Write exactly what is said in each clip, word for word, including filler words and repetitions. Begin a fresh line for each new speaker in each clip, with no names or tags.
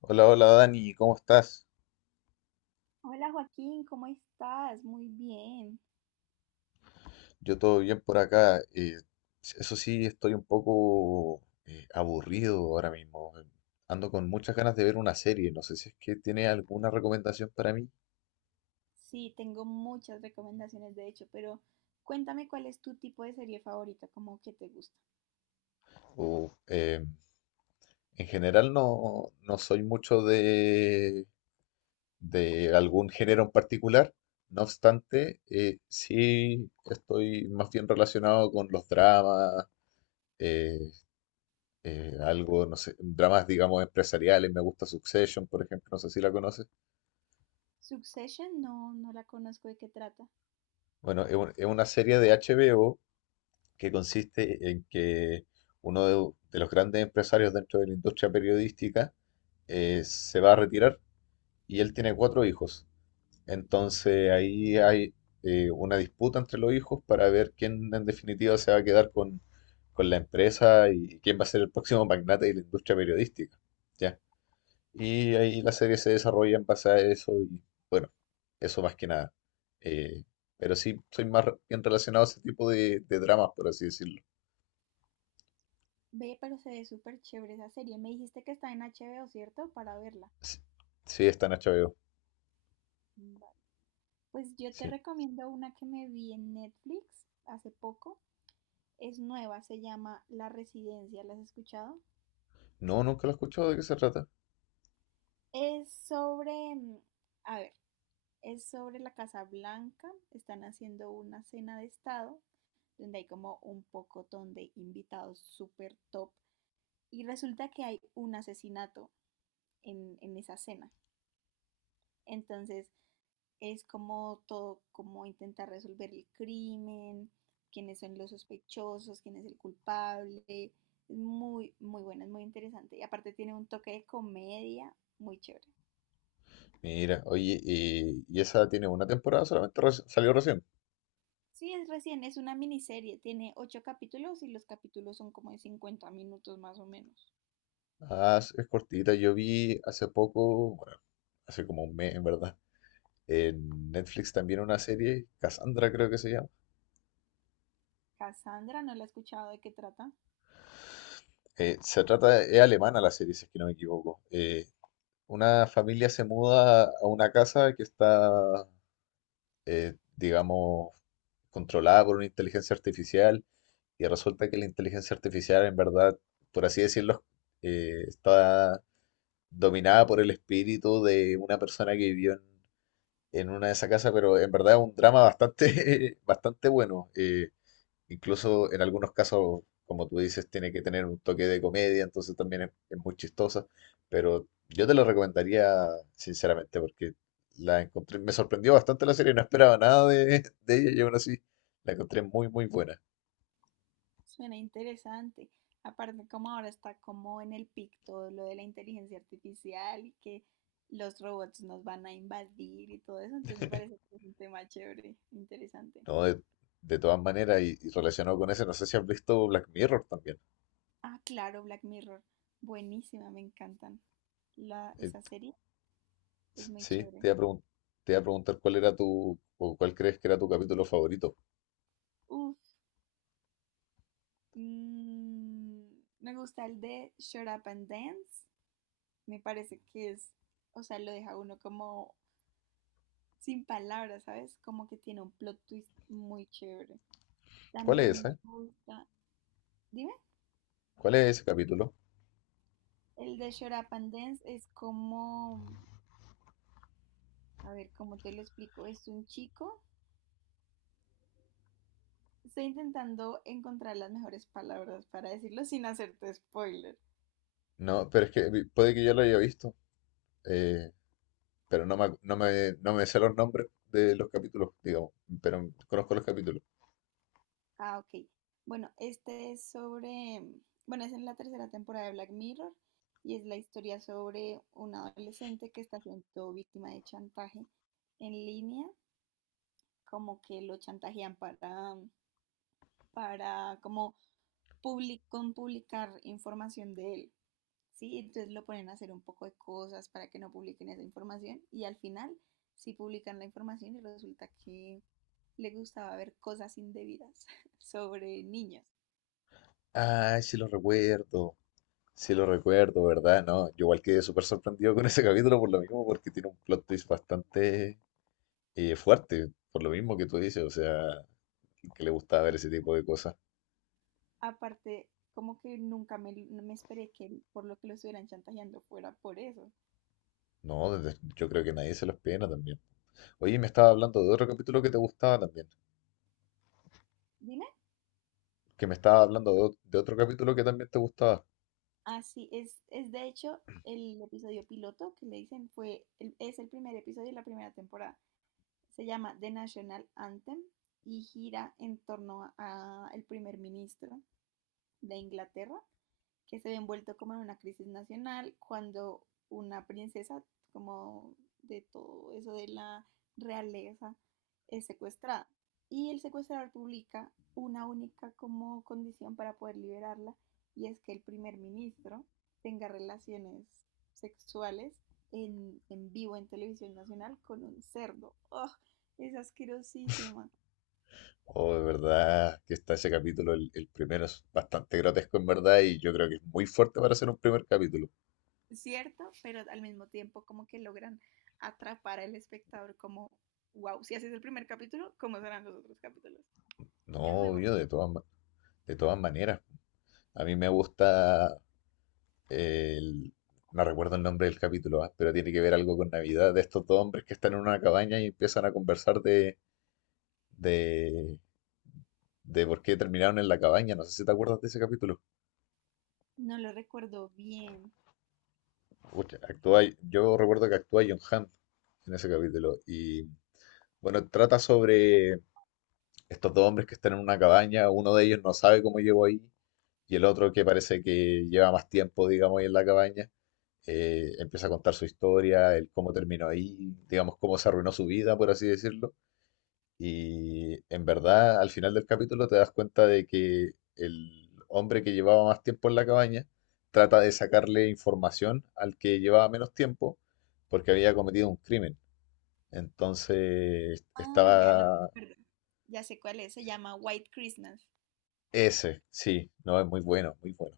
Hola, hola Dani, ¿cómo estás?
Hola Joaquín, ¿cómo estás? Muy bien.
Yo todo bien por acá. Eh, eso sí, estoy un poco eh, aburrido ahora mismo. Ando con muchas ganas de ver una serie. No sé si es que tiene alguna recomendación para mí.
Sí, tengo muchas recomendaciones de hecho, pero cuéntame cuál es tu tipo de serie favorita, como que te gusta.
O, eh, en general no, no soy mucho de, de algún género en particular. No obstante, eh, sí estoy más bien relacionado con los dramas. eh, eh, Algo, no sé, dramas, digamos, empresariales. Me gusta Succession, por ejemplo, no sé si la conoces.
Succession, no, no la conozco, ¿de qué trata?
Bueno, es, un- es una serie de H B O que consiste en que uno de, de los grandes empresarios dentro de la industria periodística eh, se va a retirar y él tiene cuatro hijos. Entonces ahí hay eh, una disputa entre los hijos para ver quién en definitiva se va a quedar con, con la empresa y quién va a ser el próximo magnate de la industria periodística. ¿Ya? Y ahí la serie se desarrolla en base a eso y bueno, eso más que nada. Eh, pero sí, soy más re- bien relacionado a ese tipo de, de dramas, por así decirlo.
Ve, pero se ve súper chévere esa serie. Me dijiste que está en H B O, ¿cierto? Para verla.
Sí, sí, está en H B O,
Vale. Pues yo te
sí.
recomiendo una que me vi en Netflix hace poco. Es nueva, se llama La Residencia. ¿La has escuchado?
No, nunca lo he escuchado, ¿de qué se trata?
Es sobre, mm, a ver, Es sobre la Casa Blanca. Están haciendo una cena de estado donde hay como un pocotón de invitados súper top. Y resulta que hay un asesinato en, en esa cena. Entonces es como todo, como intentar resolver el crimen, quiénes son los sospechosos, quién es el culpable. Es muy, muy buena, es muy interesante. Y aparte tiene un toque de comedia muy chévere.
Mira, oye, y, y esa tiene una temporada solamente, reci- salió recién.
Sí, es recién, es una miniserie, tiene ocho capítulos y los capítulos son como de cincuenta minutos más o menos.
Ah, es es cortita, yo vi hace poco, bueno, hace como un mes en verdad, en Netflix también una serie, Cassandra creo que se llama.
Cassandra, no la he escuchado, ¿de qué trata?
Eh, se trata, es alemana la serie, si es que no me equivoco. Eh, Una familia se muda a una casa que está, eh, digamos, controlada por una inteligencia artificial y resulta que la inteligencia artificial en verdad, por así decirlo, eh, está dominada por el espíritu de una persona que vivió en, en una de esas casas, pero en verdad es un drama bastante, bastante bueno. Eh, Incluso en algunos casos, como tú dices, tiene que tener un toque de comedia, entonces también es, es muy chistosa. Pero yo te lo recomendaría sinceramente porque la encontré, me sorprendió bastante la serie, no esperaba nada de, de ella y aún así la encontré muy, muy buena.
Suena interesante. Aparte, como ahora está como en el pic todo lo de la inteligencia artificial y que los robots nos van a invadir y todo eso, entonces me parece que es un tema chévere, interesante.
No, de, de todas maneras, y, y relacionado con eso, no sé si has visto Black Mirror también.
Ah, claro, Black Mirror. Buenísima, me encantan. La,
Eh,
esa serie es
s-
muy
sí,
chévere.
te iba a pregun- te iba a preguntar cuál era tu, o cuál crees que era tu capítulo favorito.
Uf. Mm, Me gusta el de Shut Up and Dance. Me parece que es, o sea, lo deja uno como sin palabras, ¿sabes? Como que tiene un plot twist muy chévere.
¿Cuál es
También me
ese?
gusta, dime,
¿Cuál es ese capítulo?
el de Shut Up and Dance es como, a ver, ¿cómo te lo explico? Es un chico. Estoy intentando encontrar las mejores palabras para decirlo sin hacerte spoiler.
No, pero es que vi- puede que yo lo haya visto. eh, pero no me, acu- no me, no me sé los nombres de los capítulos, digamos, pero conozco los capítulos.
Ah, ok. Bueno, este es sobre, mm, bueno, es en la tercera temporada de Black Mirror y es la historia sobre un adolescente que está siendo víctima de chantaje en línea, como que lo chantajean para, mm, para como public- con publicar información de él, ¿sí? Entonces lo ponen a hacer un poco de cosas para que no publiquen esa información y al final sí publican la información y resulta que le gustaba ver cosas indebidas sobre niños.
Ay, sí lo recuerdo, sí lo recuerdo, ¿verdad? No, yo igual quedé súper sorprendido con ese capítulo por lo mismo, porque tiene un plot twist bastante eh, fuerte, por lo mismo que tú dices, o sea, que le gustaba ver ese tipo de cosas.
Aparte, como que nunca me, no me esperé que por lo que lo estuvieran chantajeando fuera por eso.
No, desde- yo creo que nadie se los pena también. Oye, me estaba hablando de otro capítulo que te gustaba también,
Dime,
que me estaba hablando de, ot- de otro capítulo que también te gustaba.
así es, es de hecho el episodio piloto que le dicen fue, el- es el primer episodio de la primera temporada. Se llama The National Anthem y gira en torno a- al primer ministro de Inglaterra que se ve envuelto como en una crisis nacional cuando una princesa como de todo eso de la realeza es secuestrada y el secuestrador publica una única como condición para poder liberarla y es que el primer ministro tenga relaciones sexuales en, en vivo en televisión nacional con un cerdo. ¡Oh! Es asquerosísima.
Oh, de verdad que está ese capítulo, el, el primero es bastante grotesco en verdad y yo creo que es muy fuerte para ser un primer capítulo.
Cierto, pero al mismo tiempo como que logran atrapar al espectador como, wow, si haces el primer capítulo, ¿cómo serán los otros capítulos? Es muy
No,
bueno.
yo de todas, ma- de todas maneras. A mí me gusta el... No recuerdo el nombre del capítulo, ah, pero tiene que ver algo con Navidad, de estos dos hombres que están en una cabaña y empiezan a conversar de, de, de por qué terminaron en la cabaña. No sé si te acuerdas de ese capítulo.
No lo recuerdo bien.
Pucha, actúa, yo recuerdo que actúa John Hamm en ese capítulo y bueno, trata sobre estos dos hombres que están en una cabaña, uno de ellos no sabe cómo llegó ahí y el otro que parece que lleva más tiempo, digamos, ahí en la cabaña, eh, empieza a contar su historia, el cómo terminó ahí, digamos, cómo se arruinó su vida, por así decirlo. Y en verdad, al final del capítulo te das cuenta de que el hombre que llevaba más tiempo en la cabaña trata de sacarle información al que llevaba menos tiempo porque había cometido un crimen. Entonces
Ah, ya lo
estaba.
recuerdo. Ya sé cuál es, se llama White Christmas.
Ese, sí, no, es muy bueno, muy bueno.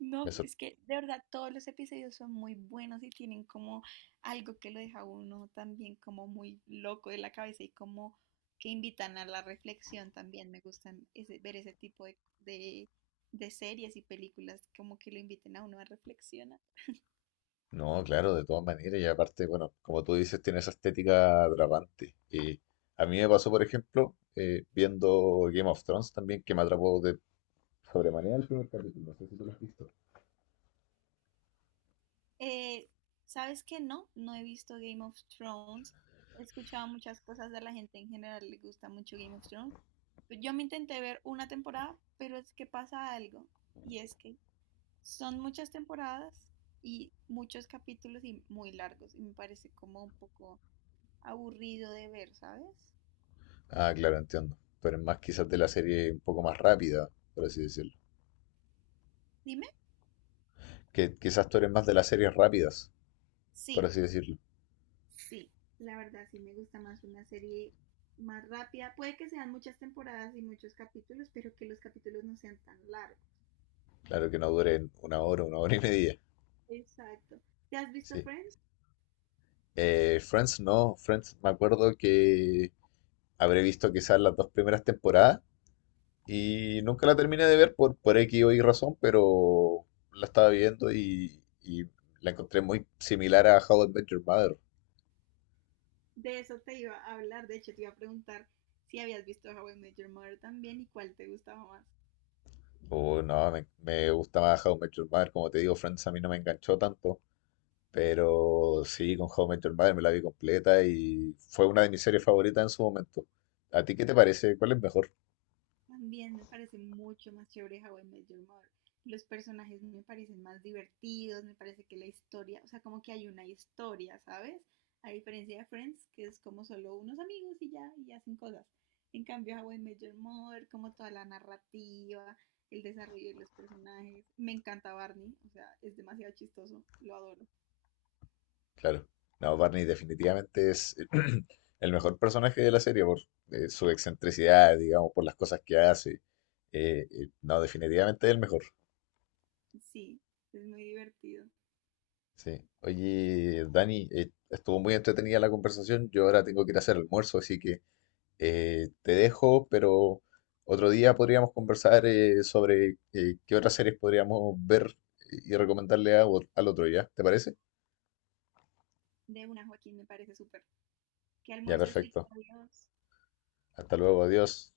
No,
Me sor-
es que de verdad todos los episodios son muy buenos y tienen como algo que lo deja uno también como muy loco de la cabeza y como que invitan a la reflexión también. Me gustan ese- ver ese tipo de, de- de series y películas como que lo inviten a uno a reflexionar.
No, claro, de todas maneras, y aparte, bueno, como tú dices, tiene esa estética atrapante. Y a mí me pasó, por ejemplo, eh, viendo Game of Thrones también, que me atrapó de sobremanera el primer capítulo, no sé si tú lo has visto.
Eh, ¿Sabes qué? No, no he visto Game of Thrones. He escuchado muchas cosas de la gente en general, le gusta mucho Game of Thrones. Yo me intenté ver una temporada, pero es que pasa algo y es que Son muchas temporadas y muchos capítulos y muy largos. Y me parece como un poco aburrido de ver, ¿sabes?
Ah, claro, entiendo. Tú eres más quizás de la serie un poco más rápida, por así decirlo.
Dime.
Que quizás tú eres más de las series rápidas, por
Sí,
así decirlo.
sí. La verdad, sí me gusta más una serie más rápida. Puede que sean muchas temporadas y muchos capítulos, pero que los capítulos no sean tan largos.
Claro que no duren una hora, una hora y media.
Exacto. ¿Te has visto
Sí.
Friends?
Eh, Friends no, Friends me acuerdo que habré visto quizás las dos primeras temporadas y nunca la terminé de ver por, por X o Y razón, pero la estaba viendo y, y la encontré muy similar a How I Met Your Mother.
De eso te iba a hablar. De hecho, te iba a preguntar si habías visto How I Met Your Mother también y cuál te gustaba más.
Oh, no, me, me gusta más How I Met Your Mother, como te digo, Friends a mí no me enganchó tanto, pero sí, con How I Met Your Mother me la vi completa y fue una de mis series favoritas en su momento. ¿A ti qué te parece? ¿Cuál es mejor?
También me parece mucho más chévere How I Met Your Mother. Los personajes me parecen más divertidos, me parece que la historia, o sea, como que hay una historia, ¿sabes? A diferencia de Friends, que es como solo unos amigos y ya, y hacen cosas. En cambio, How I Met Your Mother, como toda la narrativa, el desarrollo de los personajes. Me encanta Barney, o sea, es demasiado chistoso, lo adoro.
Claro. No, Barney definitivamente es el mejor personaje de la serie por eh, su excentricidad, digamos, por las cosas que hace. Eh, eh, no, definitivamente es el mejor.
Sí, es muy divertido.
Sí. Oye, Dani, eh, estuvo muy entretenida la conversación. Yo ahora tengo que ir a hacer almuerzo, así que eh, te dejo, pero otro día podríamos conversar eh, sobre eh, qué otras series podríamos ver y recomendarle a- al otro ya. ¿Te parece?
De una, Joaquín, me parece súper. Que
Ya,
almuerces rico,
perfecto.
adiós.
Hasta luego, adiós.